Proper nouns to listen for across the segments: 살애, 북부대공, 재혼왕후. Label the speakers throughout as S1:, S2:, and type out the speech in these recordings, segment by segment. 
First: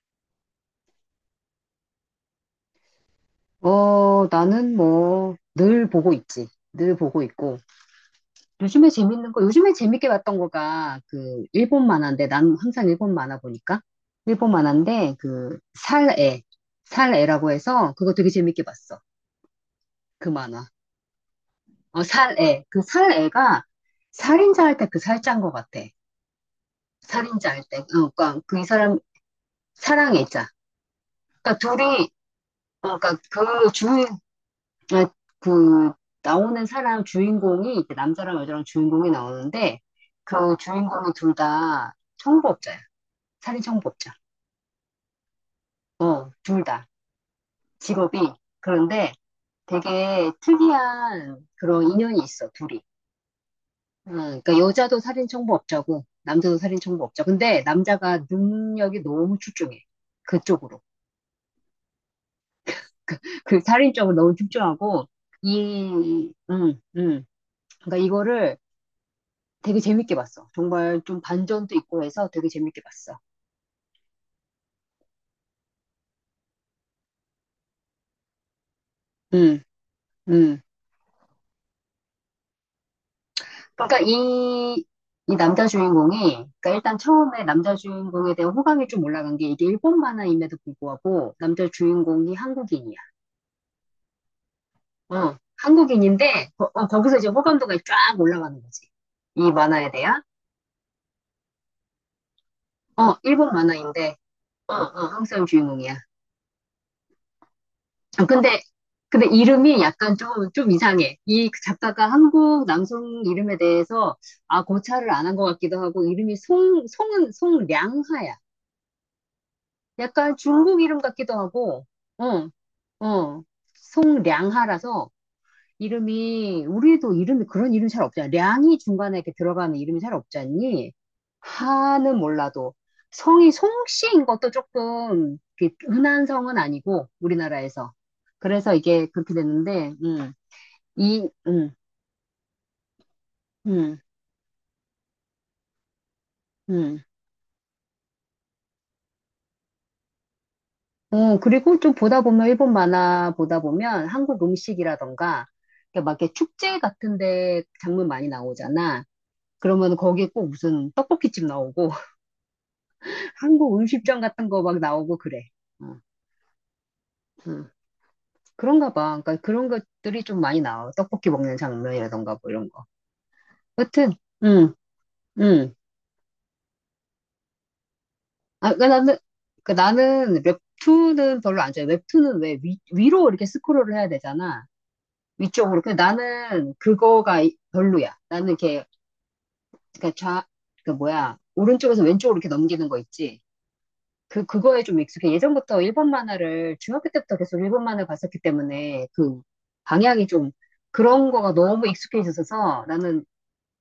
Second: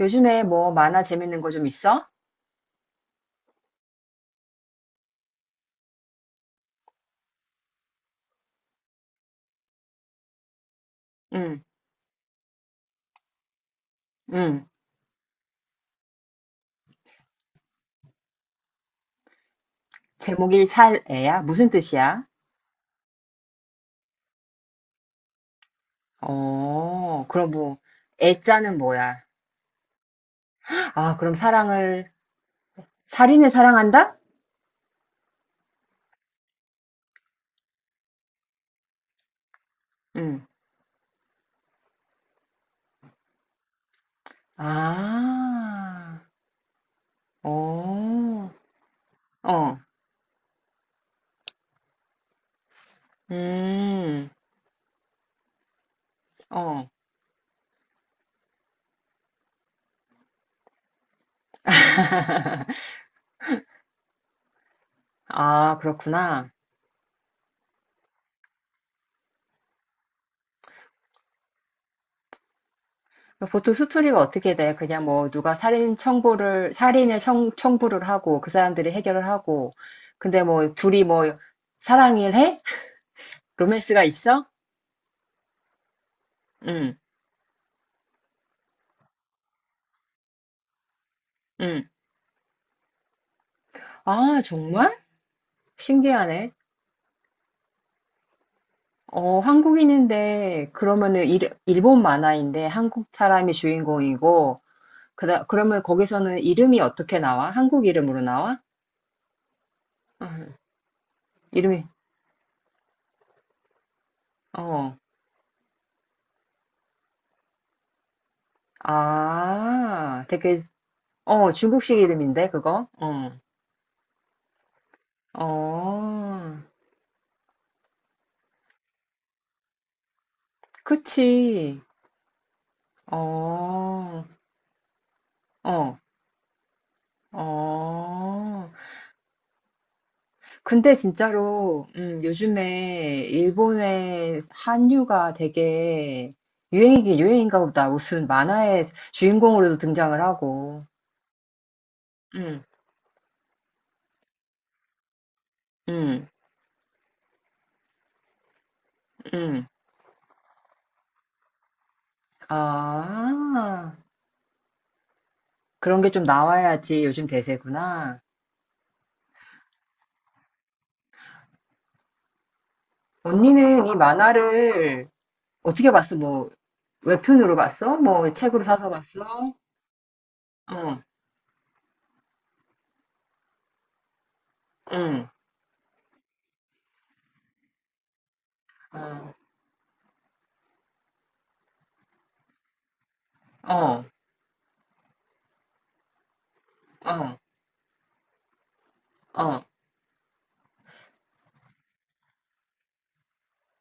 S1: 요즘에 뭐 만화 재밌는 거 좀 있어?
S2: 늘 보고 있지. 늘 보고 있고. 요즘에 재밌는 거, 요즘에 재밌게 봤던 거가,
S1: 응,
S2: 일본 만화인데, 난 항상 일본 만화 보니까. 일본
S1: 응.
S2: 만화인데, 살애. 살애라고 해서, 그거 되게 재밌게 봤어. 그
S1: 제목이
S2: 만화.
S1: 살 애야? 무슨 뜻이야?
S2: 살애. 그 살애가, 살인자 할 때 그 살자인 것 같아.
S1: 어, 그럼
S2: 살인자 할
S1: 뭐,
S2: 때. 그 이
S1: 애자는
S2: 사람,
S1: 뭐야?
S2: 사랑의자.
S1: 아, 그럼 사랑을,
S2: 둘이, 어, 그니까,
S1: 살인을
S2: 그 주,
S1: 사랑한다?
S2: 아, 그 나오는 사람 주인공이 이제 남자랑 여자랑 주인공이 나오는데
S1: 응.
S2: 그 주인공이 둘 다 청부업자야. 살인 청부업자.
S1: 아,
S2: 어, 둘 다.
S1: 어,
S2: 직업이. 그런데
S1: 어,
S2: 되게 특이한 그런 인연이 있어, 둘이. 어,
S1: 음,
S2: 그러니까 여자도 살인 청부업자고 남자도 살인
S1: 어.
S2: 청부업자. 근데 남자가 능력이 너무 출중해. 그쪽으로. 그 살인 쪽으로 너무 출중하고
S1: 아,
S2: 이
S1: 그렇구나.
S2: 그러니까 이거를 되게 재밌게 봤어. 정말 좀 반전도 있고 해서 되게 재밌게 봤어.
S1: 보통 스토리가 어떻게 돼? 그냥 뭐 누가 살인 청부를, 살인을 청부를 하고 그 사람들이 해결을
S2: 음,
S1: 하고 근데
S2: 음.
S1: 뭐 둘이 뭐 사랑을 해?
S2: 그러니까
S1: 로맨스가 있어?
S2: 이 남자 주인공이, 그러니까
S1: 응,
S2: 일단 처음에 남자 주인공에 대한 호감이 좀 올라간 게 이게 일본 만화임에도 불구하고 남자
S1: 응.
S2: 주인공이 한국인이야.
S1: 아, 정말?
S2: 한국인인데,
S1: 신기하네.
S2: 거기서 이제 호감도가 쫙 올라가는 거지.
S1: 어,
S2: 이 만화에 대한.
S1: 한국인인데, 그러면은 일본 만화인데 한국
S2: 어,
S1: 사람이
S2: 일본 만화인데,
S1: 주인공이고,
S2: 한국 사람
S1: 그러면
S2: 주인공이야.
S1: 거기서는 이름이 어떻게 나와? 한국 이름으로
S2: 아,
S1: 나와?
S2: 근데, 근데 이름이 약간 좀,
S1: 응.
S2: 좀 이상해. 이
S1: 이름이,
S2: 작가가 한국 남성 이름에 대해서, 아,
S1: 어,
S2: 고찰을 안 한 것 같기도 하고, 이름이 송량하야.
S1: 아,
S2: 약간
S1: 되게,
S2: 중국 이름 같기도
S1: 어,
S2: 하고,
S1: 중국식
S2: 어,
S1: 이름인데, 그거? 어,
S2: 어, 송량하라서,
S1: 어,
S2: 이름이, 우리도 이름이 그런 이름 잘 없잖아. 량이 중간에 이렇게 들어가는 이름이 잘 없지 않니?
S1: 그치.
S2: 하는 몰라도. 성이
S1: 어,
S2: 송씨인 것도 조금 이렇게
S1: 어,
S2: 흔한 성은 아니고, 우리나라에서.
S1: 어.
S2: 그래서 이게 그렇게 됐는데,
S1: 근데
S2: 이, 음,
S1: 진짜로 요즘에
S2: 음,
S1: 일본의 한류가 되게
S2: 음.
S1: 유행이긴 유행인가 보다. 무슨 만화의 주인공으로도 등장을 하고.
S2: 어, 그리고 좀 보다 보면,
S1: 음,
S2: 일본 만화 보다 보면 한국 음식이라던가, 이렇게 막
S1: 음,
S2: 이렇게 축제 같은 데 장면 많이 나오잖아.
S1: 음.
S2: 그러면 거기에 꼭 무슨 떡볶이집 나오고, 한국
S1: 아,
S2: 음식점 같은 거 막 나오고 그래. 어,
S1: 그런 게 좀 나와야지 요즘
S2: 음.
S1: 대세구나.
S2: 그런가 봐. 그러니까 그런 것들이 좀 많이 나와. 떡볶이 먹는 장면이라던가 뭐 이런 거.
S1: 언니는 이
S2: 여튼, 음,
S1: 만화를
S2: 음.
S1: 어떻게 봤어? 뭐 웹툰으로 봤어? 뭐 책으로
S2: 아,
S1: 사서 봤어?
S2: 그러니까 나는
S1: 어,
S2: 웹툰은 별로 안 좋아해. 웹툰은 왜 위로 이렇게 스크롤을 해야 되잖아.
S1: 응,
S2: 위쪽으로. 근데 나는 그거가 별로야. 나는 이렇게,
S1: 어,
S2: 그러니까 좌, 그 뭐야. 오른쪽에서 왼쪽으로 이렇게 넘기는 거 있지.
S1: 어,
S2: 그거에 좀 익숙해. 예전부터 일본 만화를, 중학교 때부터
S1: 어,
S2: 계속 일본 만화 봤었기 때문에,
S1: 어,
S2: 방향이 좀, 그런 거가 너무 익숙해져서 나는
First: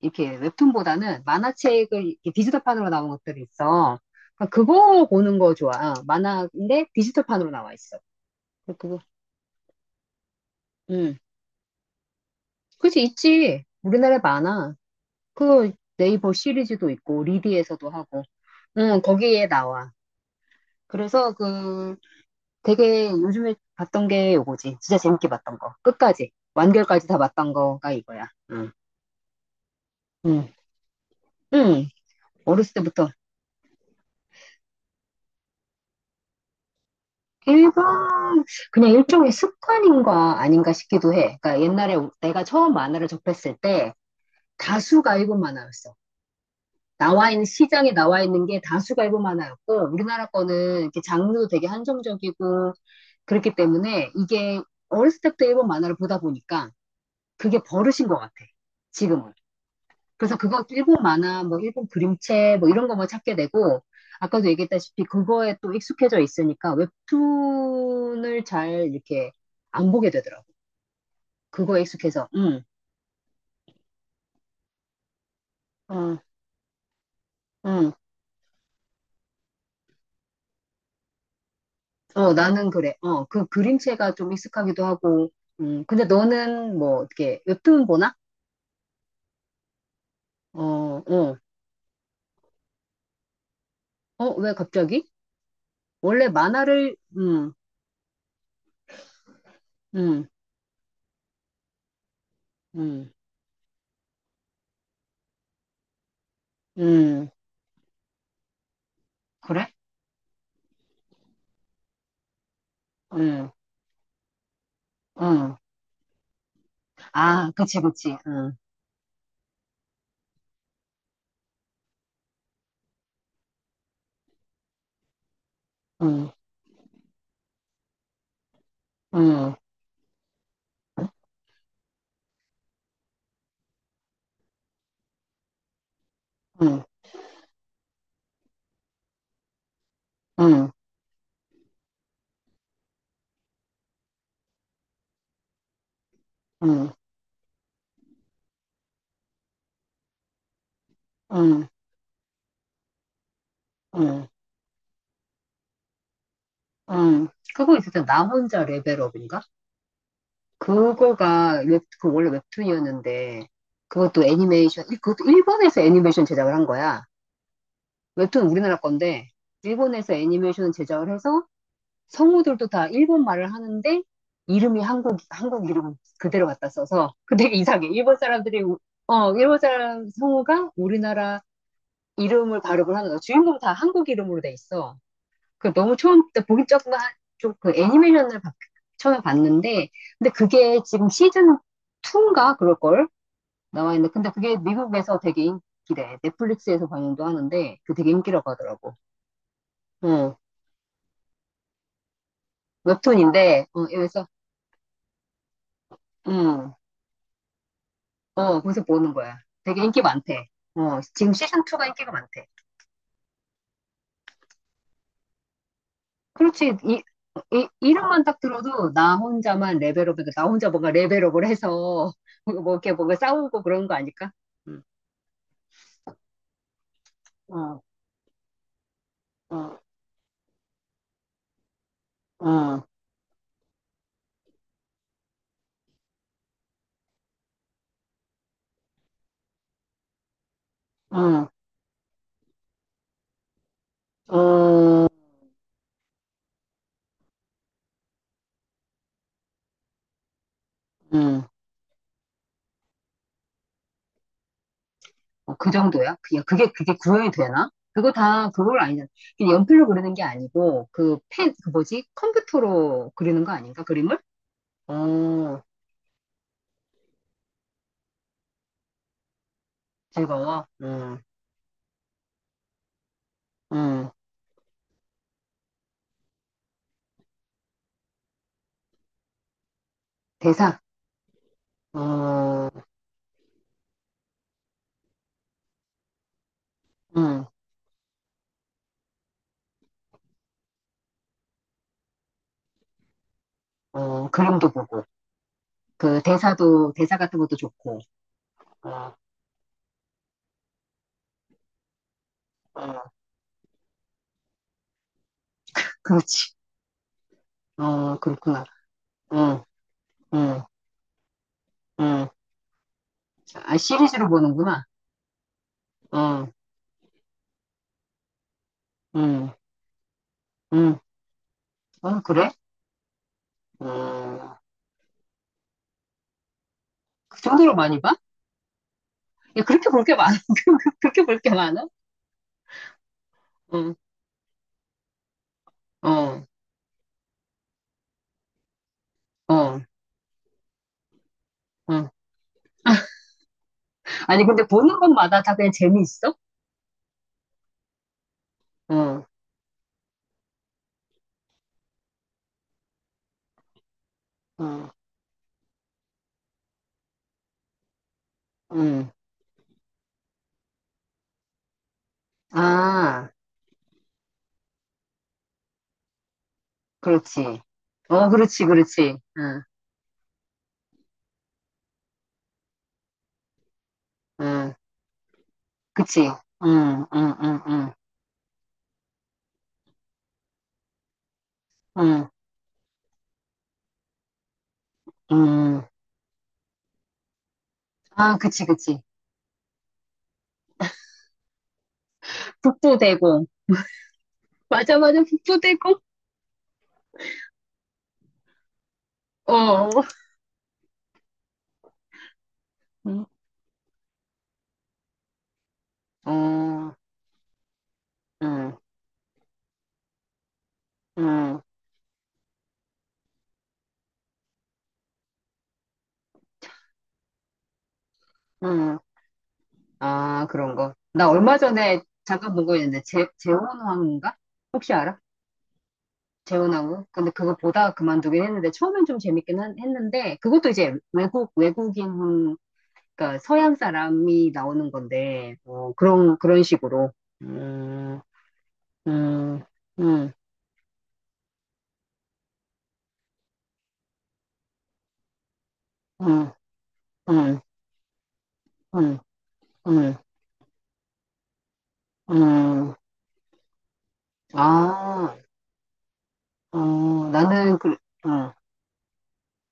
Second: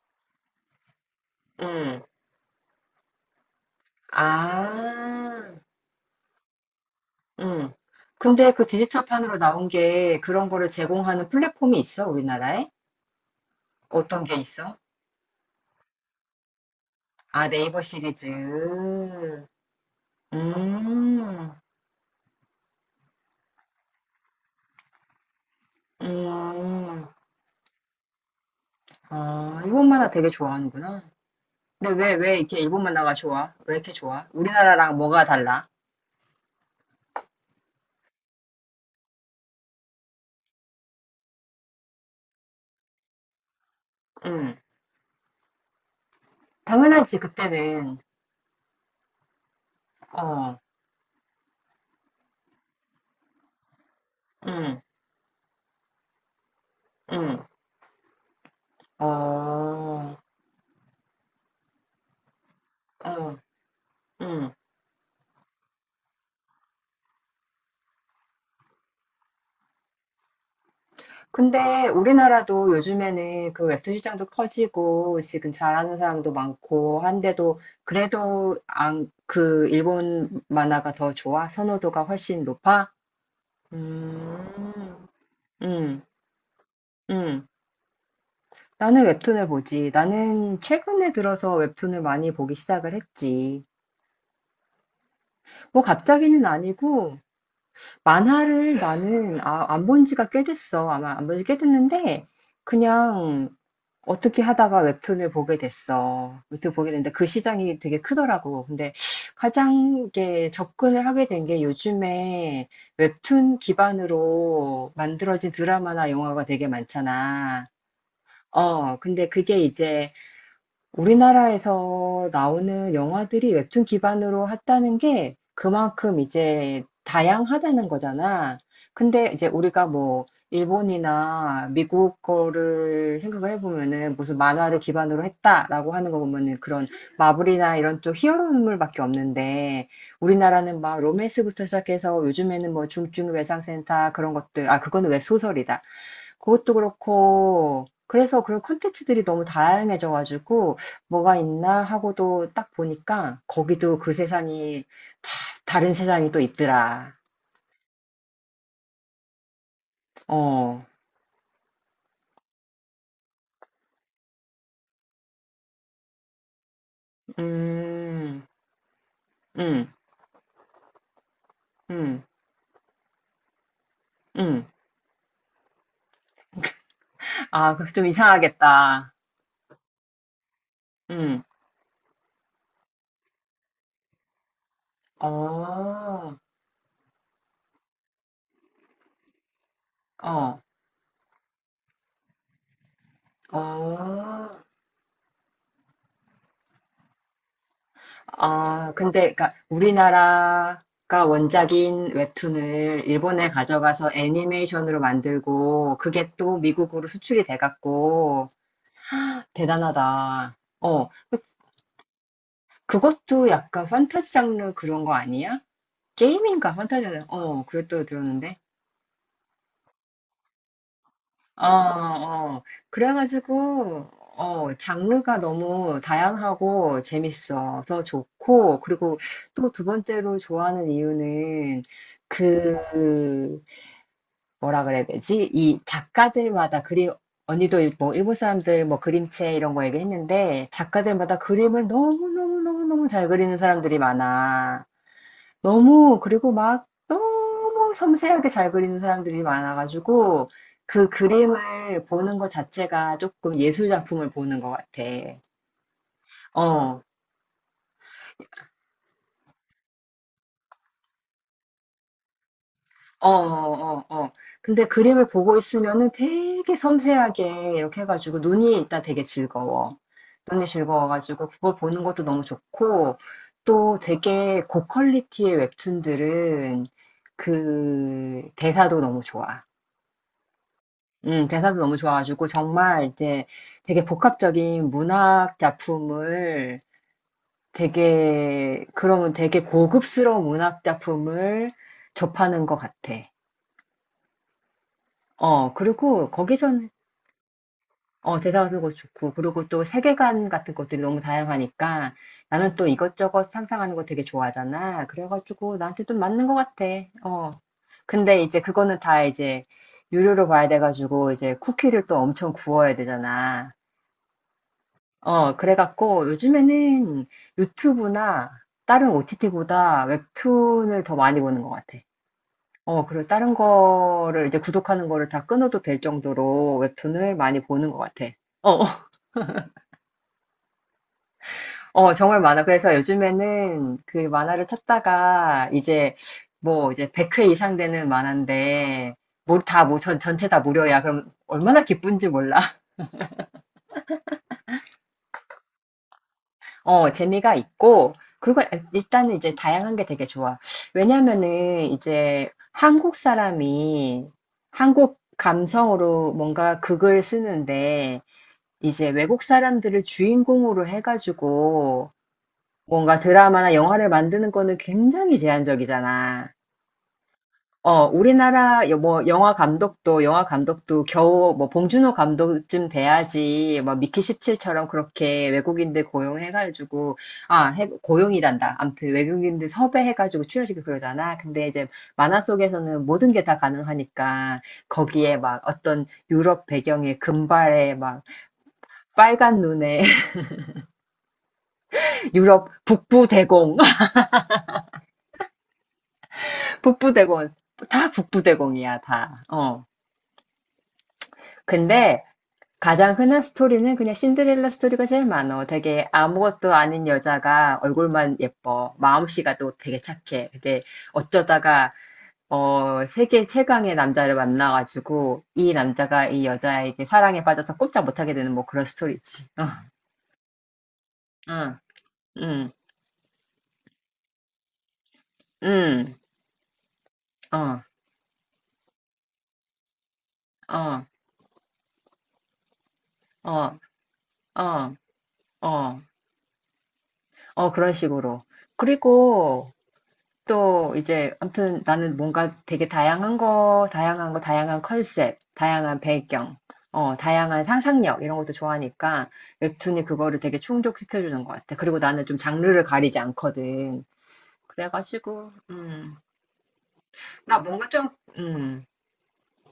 S2: 이렇게 웹툰보다는
S1: 응.
S2: 만화책을 이렇게 디지털판으로 나온 것들이 있어. 그러니까 그거 보는
S1: 아,
S2: 거 좋아. 어, 만화인데 디지털판으로 나와
S1: 응.
S2: 있어.
S1: 근데 그
S2: 그거,
S1: 디지털 판으로 나온 게 그런 거를
S2: 음.
S1: 제공하는 플랫폼이 있어, 우리나라에?
S2: 그치, 있지. 우리나라에
S1: 어떤 게
S2: 많아.
S1: 있어?
S2: 그 네이버 시리즈도 있고,
S1: 아, 네이버
S2: 리디에서도 하고,
S1: 시리즈.
S2: 응, 거기에 나와. 그래서
S1: 음,
S2: 그, 되게 요즘에 봤던 게 요거지. 진짜 재밌게 봤던 거. 끝까지.
S1: 음,
S2: 완결까지 다 봤던 거가 이거야. 응.
S1: 아 일본 만화 되게
S2: 응.
S1: 좋아하는구나.
S2: 응.
S1: 근데 왜 이렇게
S2: 어렸을
S1: 일본
S2: 때부터.
S1: 만화가 좋아? 왜 이렇게 좋아? 우리나라랑 뭐가 달라?
S2: 일본, 그냥 일종의 습관인가 아닌가 싶기도 해. 그러니까 옛날에 내가 처음 만화를 접했을 때
S1: 음,
S2: 다수가 일본 만화였어.
S1: 당연하지,
S2: 시장에
S1: 그때는.
S2: 나와 있는 게 다수가 일본 만화였고, 우리나라
S1: 어,
S2: 거는 이렇게 장르도 되게 한정적이고, 그렇기 때문에 이게
S1: 음,
S2: 어렸을 때부터 일본 만화를 보다 보니까
S1: 음,
S2: 그게 버릇인 것 같아. 지금은.
S1: 어,
S2: 그래서 그거 일본 만화, 뭐 일본 그림체, 뭐 이런 거만 찾게
S1: 어,
S2: 되고, 아까도
S1: 음.
S2: 얘기했다시피 그거에 또 익숙해져 있으니까 웹툰을 잘 이렇게 안 보게 되더라고. 그거에
S1: 근데
S2: 익숙해서,
S1: 우리나라도 요즘에는 그 웹툰 시장도 커지고 지금 잘하는
S2: 어,
S1: 사람도 많고 한데도
S2: 응,
S1: 그래도 안, 그 일본 만화가 더 좋아? 선호도가
S2: 어,
S1: 훨씬
S2: 나는
S1: 높아?
S2: 그래. 어, 그 그림체가 좀 익숙하기도
S1: 음,
S2: 하고,
S1: 음,
S2: 근데 너는 뭐 이렇게
S1: 음.
S2: 웹툰 보나?
S1: 나는 웹툰을 보지. 나는
S2: 어,
S1: 최근에
S2: 어,
S1: 들어서 웹툰을 많이 보기 시작을 했지.
S2: 어, 왜 갑자기?
S1: 뭐
S2: 원래
S1: 갑자기는
S2: 만화를,
S1: 아니고
S2: 음,
S1: 만화를 나는 안본
S2: 음,
S1: 지가 꽤 됐어. 아마 안 본지 꽤 됐는데
S2: 음,
S1: 그냥 어떻게 하다가 웹툰을 보게 됐어. 웹툰 보게 됐는데 그
S2: 음,
S1: 시장이 되게 크더라고. 근데
S2: 그래?
S1: 가장 이게 접근을 하게 된 게 요즘에
S2: 음,
S1: 웹툰 기반으로 만들어진
S2: 음.
S1: 드라마나 영화가 되게
S2: 아,
S1: 많잖아.
S2: 그치, 그치.
S1: 어, 근데 그게 이제 우리나라에서 나오는 영화들이 웹툰 기반으로 했다는 게 그만큼
S2: 음,
S1: 이제 다양하다는 거잖아. 근데 이제
S2: 음.
S1: 우리가 뭐 일본이나 미국 거를 생각을 해보면은 무슨 만화를 기반으로 했다라고 하는 거 보면은
S2: 응,
S1: 그런 마블이나 이런 쪽 히어로물밖에 없는데
S2: 응,
S1: 우리나라는 막 로맨스부터 시작해서 요즘에는 뭐 중증 외상센터 그런 것들, 아, 그거는 웹소설이다. 그것도
S2: 응,
S1: 그렇고 그래서 그런 콘텐츠들이 너무 다양해져가지고 뭐가
S2: 응,
S1: 있나 하고도 딱 보니까 거기도 그
S2: 응,
S1: 세상이 참 다른 세상이 또 있더라.
S2: 응. 하 있을 때 나 혼자 레벨업인가?
S1: 어,
S2: 그 원래 웹툰이었는데, 그것도 일본에서 애니메이션 제작을 한 거야.
S1: 음,
S2: 웹툰 우리나라 건데,
S1: 음,
S2: 일본에서 애니메이션 제작을 해서
S1: 음,
S2: 성우들도 다 일본 말을 하는데,
S1: 음.
S2: 이름이 한국 이름 그대로 갖다 써서, 근데 되게
S1: 아,
S2: 이상해.
S1: 그거 좀
S2: 일본 사람들이,
S1: 이상하겠다.
S2: 어, 일본 사람 성우가 우리나라
S1: 음,
S2: 이름을 발음을 하는 거야. 주인공 다 한국 이름으로 돼 있어. 그 너무
S1: 어,
S2: 처음 때 보기 조금 좀그 애니메이션을 바- 처음에 봤는데 근데
S1: 어,
S2: 그게 지금 시즌 2인가 그럴걸 나와 있는데 근데
S1: 어.
S2: 그게 미국에서 되게 인기래. 넷플릭스에서 방영도 하는데 그 되게 인기라고
S1: 아,
S2: 하더라고.
S1: 근데 그러니까
S2: 어
S1: 우리나라가 원작인 웹툰을 일본에
S2: 웹툰인데 어
S1: 가져가서
S2: 그래서
S1: 애니메이션으로 만들고 그게 또
S2: 음어
S1: 미국으로 수출이 돼갖고
S2: 거기서 보는 거야. 되게 인기 많대.
S1: 대단하다.
S2: 어, 지금 시즌 2가 인기가 많대.
S1: 그것도 약간 판타지 장르 그런 거 아니야? 게임인가?
S2: 그렇지.
S1: 판타지 장르. 어,
S2: 이
S1: 그랬다고
S2: 이름만 딱
S1: 들었는데.
S2: 들어도 나 혼자만 레벨업이고 나 혼자 뭔가 레벨업을
S1: 어,
S2: 해서
S1: 어.
S2: 뭐 이렇게 뭔가 싸우고 그런 거
S1: 그래가지고,
S2: 아닐까?
S1: 어,
S2: 음.
S1: 장르가 너무 다양하고
S2: 어.
S1: 재밌어서 좋고, 그리고 또
S2: 어,
S1: 두 번째로 좋아하는 이유는
S2: 어,
S1: 그, 뭐라 그래야 되지? 이 작가들마다 그림, 언니도 뭐 일본 사람들 뭐 그림체 이런 거 얘기했는데, 작가들마다
S2: 어,
S1: 그림을 너무너무너무너무 잘 그리는 사람들이 많아.
S2: 어,
S1: 너무 그리고 막 너무 섬세하게 잘 그리는 사람들이 많아가지고 그
S2: 음.
S1: 그림을 보는 것 자체가 조금 예술 작품을 보는 것 같아.
S2: 어, 그 정도야? 그냥 그게
S1: 어,
S2: 구현이 되나? 그걸 아니잖아. 그냥 연필로 그리는 게 아니고, 그 뭐지? 컴퓨터로
S1: 어,
S2: 그리는 거 아닌가?
S1: 어,
S2: 그림을?
S1: 어. 근데 그림을 보고
S2: 어,
S1: 있으면은 되게 섬세하게 이렇게 해가지고 눈이 일단 되게 즐거워. 눈이
S2: 즐거워.
S1: 즐거워가지고 그걸 보는 것도 너무 좋고 또
S2: 음.
S1: 되게 고퀄리티의 웹툰들은 그 대사도 너무 좋아.
S2: 대사,
S1: 대사도 너무 좋아가지고
S2: 어,
S1: 정말 이제 되게 복합적인 문학 작품을
S2: 음,
S1: 되게 그러면 되게 고급스러운 문학 작품을 접하는 것 같아.
S2: 그림도 보고,
S1: 어,
S2: 그
S1: 그리고 거기서는
S2: 대사 같은 것도 좋고,
S1: 어, 대사가 쓰고
S2: 어,
S1: 좋고 그리고 또 세계관 같은 것들이 너무 다양하니까 나는 또
S2: 어,
S1: 이것저것 상상하는 거 되게 좋아하잖아. 그래가지고 나한테 좀 맞는 것
S2: 그렇지.
S1: 같아. 어.
S2: 어,
S1: 근데 이제
S2: 그렇구나.
S1: 그거는 다
S2: 응,
S1: 이제 유료로
S2: 응,
S1: 봐야 돼가지고 이제 쿠키를 또
S2: 응.
S1: 엄청 구워야 되잖아.
S2: 아, 시리즈로 보는구나.
S1: 어, 그래갖고
S2: 응,
S1: 요즘에는 유튜브나 다른
S2: 응,
S1: OTT보다
S2: 응.
S1: 웹툰을 더 많이 보는 것 같아.
S2: 어, 그래?
S1: 어, 그리고 다른 거를 이제
S2: 어,
S1: 구독하는 거를 다 끊어도 될 정도로 웹툰을
S2: 그
S1: 많이
S2: 정도로
S1: 보는 것
S2: 많이 봐?
S1: 같아. 어, 어,
S2: 야, 그렇게 볼 게 많아? 그렇게 볼게 많아?
S1: 어, 정말 많아. 그래서
S2: 응,
S1: 요즘에는 그 만화를 찾다가 이제
S2: 어,
S1: 뭐 이제 100회 이상 되는 만화인데
S2: 어,
S1: 전체 다 무료야. 그럼 얼마나
S2: 어.
S1: 기쁜지 몰라.
S2: 아니, 근데 보는 것마다 다 그냥 재미있어?
S1: 어, 재미가 있고, 그걸
S2: 응,
S1: 일단은 이제 다양한 게 되게 좋아. 왜냐면은 이제 한국 사람이
S2: 응,
S1: 한국 감성으로 뭔가 극을 쓰는데, 이제
S2: 응.
S1: 외국 사람들을 주인공으로 해가지고 뭔가
S2: 아,
S1: 드라마나 영화를 만드는 거는 굉장히 제한적이잖아.
S2: 그렇지.
S1: 어,
S2: 어, 그렇지,
S1: 우리나라
S2: 그렇지.
S1: 뭐 영화
S2: 응,
S1: 감독도 영화 감독도 겨우 뭐 봉준호 감독쯤 돼야지 뭐 미키
S2: 응,
S1: 17처럼 그렇게 외국인들
S2: 그치. 응,
S1: 고용해가지고
S2: 응, 응, 응,
S1: 고용이란다. 아무튼 외국인들 섭외해가지고 출연시키고 그러잖아. 근데 이제
S2: 응,
S1: 만화 속에서는 모든 게 다 가능하니까 거기에 막
S2: 응.
S1: 어떤 유럽 배경에 금발에 막
S2: 아, 그치, 그치.
S1: 빨간 눈에 유럽 북부
S2: 북부대공.
S1: 대공
S2: 맞아, 맞아, 북부대공.
S1: 북부 대공 다 북부 대공이야 다.
S2: 어,
S1: 어.
S2: 어,
S1: 근데 가장
S2: 응,
S1: 흔한 스토리는 그냥 신데렐라 스토리가 제일 많어. 되게 아무것도
S2: 어,
S1: 아닌 여자가 얼굴만
S2: 응,
S1: 예뻐. 마음씨가 또 되게 착해. 근데
S2: 응,
S1: 어쩌다가 어, 세계 최강의 남자를 만나가지고 이 남자가 이 여자에게 사랑에 빠져서 꼼짝 못하게 되는 뭐 그런
S2: 응.
S1: 스토리지. 어,
S2: 아, 그런 거. 나 얼마
S1: 응,
S2: 전에 잠깐 본
S1: 응,
S2: 거 있는데, 재혼왕후인가? 혹시 알아?
S1: 응,
S2: 재혼왕후? 근데 그거
S1: 어,
S2: 보다가 그만두긴 했는데, 처음엔 좀 재밌긴 한- 했는데, 그것도 이제
S1: 어,
S2: 외국, 외국인, 그러니까 서양
S1: 어,
S2: 사람이 나오는
S1: 어,
S2: 건데, 어,
S1: 어,
S2: 그런 식으로.
S1: 어, 그런
S2: 음,
S1: 식으로.
S2: 음,
S1: 그리고
S2: 음,
S1: 또 이제 아무튼 나는 뭔가 되게 다양한 거, 다양한 거, 다양한 컨셉, 다양한
S2: 음,
S1: 배경, 어,
S2: 음,
S1: 다양한 상상력 이런 것도
S2: 음,
S1: 좋아하니까
S2: 음,
S1: 웹툰이
S2: 음.
S1: 그거를 되게 충족시켜주는 것 같아. 그리고 나는 좀 장르를
S2: 음.
S1: 가리지 않거든.
S2: 아,
S1: 그래가지고
S2: 어,
S1: 나
S2: 나는,
S1: 뭔가 좀
S2: 어,
S1: 음,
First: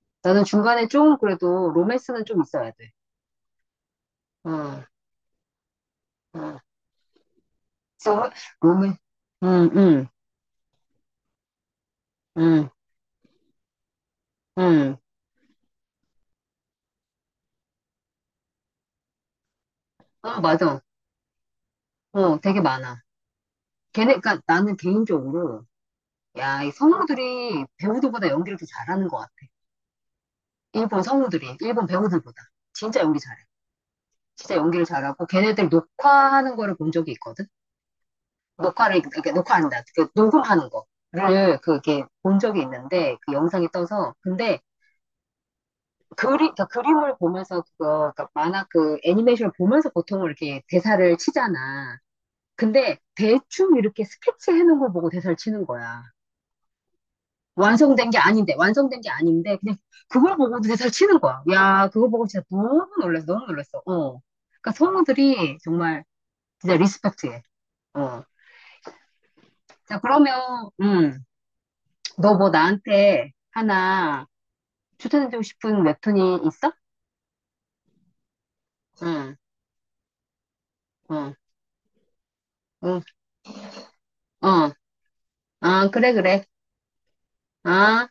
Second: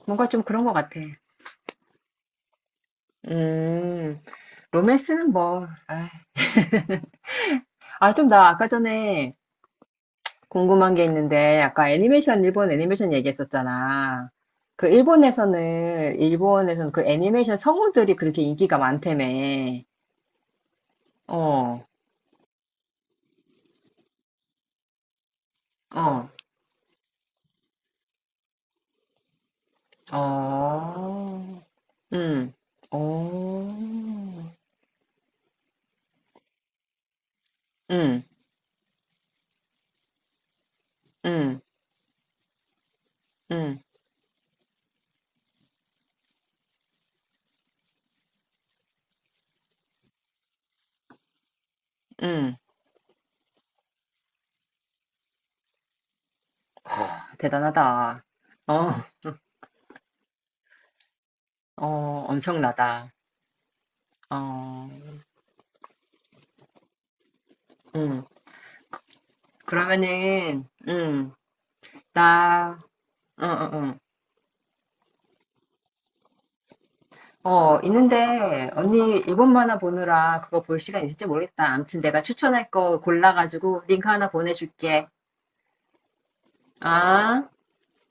S1: 뭔가 좀
S2: 나는
S1: 그런 것
S2: 중간에
S1: 같아.
S2: 좀 그래도 로맨스는 좀 있어야 돼.
S1: 음,
S2: 어.
S1: 로맨스는 뭐, 아,
S2: 어.
S1: 아, 좀
S2: 저,
S1: 나 아까
S2: 몸맨
S1: 전에
S2: 응, 응,
S1: 궁금한 게 있는데, 아까 애니메이션,
S2: 응,
S1: 일본 애니메이션 얘기했었잖아. 그
S2: 응.
S1: 일본에서는, 일본에서는 그 애니메이션 성우들이 그렇게 인기가 많다며.
S2: 어, 맞아.
S1: 어,
S2: 어, 되게 많아. 그니까 나는 개인적으로,
S1: 어,
S2: 야, 이 성우들이 배우들보다 연기를 더 잘하는 것 같아. 일본 성우들이,
S1: 어,
S2: 일본 배우들보다.
S1: 음,
S2: 진짜 연기 잘해.
S1: 어,
S2: 진짜 연기를 잘하고, 걔네들 녹화하는 거를 본 적이 있거든?
S1: 음,
S2: 녹화를, 이렇게 녹화한다. 그 녹음하는 거를,
S1: 음,
S2: 그게 본 적이 있는데, 그 영상이
S1: 음,
S2: 떠서. 근데, 그림그 그림을 보면서, 그러니까 만화 그 애니메이션을 보면서 보통 이렇게 대사를 치잖아.
S1: 음.
S2: 근데 대충 이렇게 스케치해 놓은 걸 보고 대사를 치는 거야. 아,
S1: 대단하다. 어,
S2: 완성된 게 아닌데, 그냥 그걸 보고도 대사를 치는 거야. 야, 그거
S1: 어,
S2: 보고 진짜 너무
S1: 엄청나다.
S2: 놀랐어, 너무 놀랐어. 어. 그러니까
S1: 어,
S2: 성우들이 정말 진짜 리스펙트해. 어.
S1: 음.
S2: 자,
S1: 그러면은,
S2: 그러면, 너 뭐
S1: 나,
S2: 나한테
S1: 응, 응, 응.
S2: 하나 추천해주고 싶은 웹툰이 있어?
S1: 어, 있는데, 언니,
S2: 응,
S1: 일본 만화 보느라 그거 볼 시간 있을지
S2: 응,
S1: 모르겠다. 아무튼 내가 추천할 거
S2: 응,
S1: 골라가지고 링크 하나
S2: 어.
S1: 보내줄게.
S2: 아, 그래, 그래.
S1: 아?
S2: 아.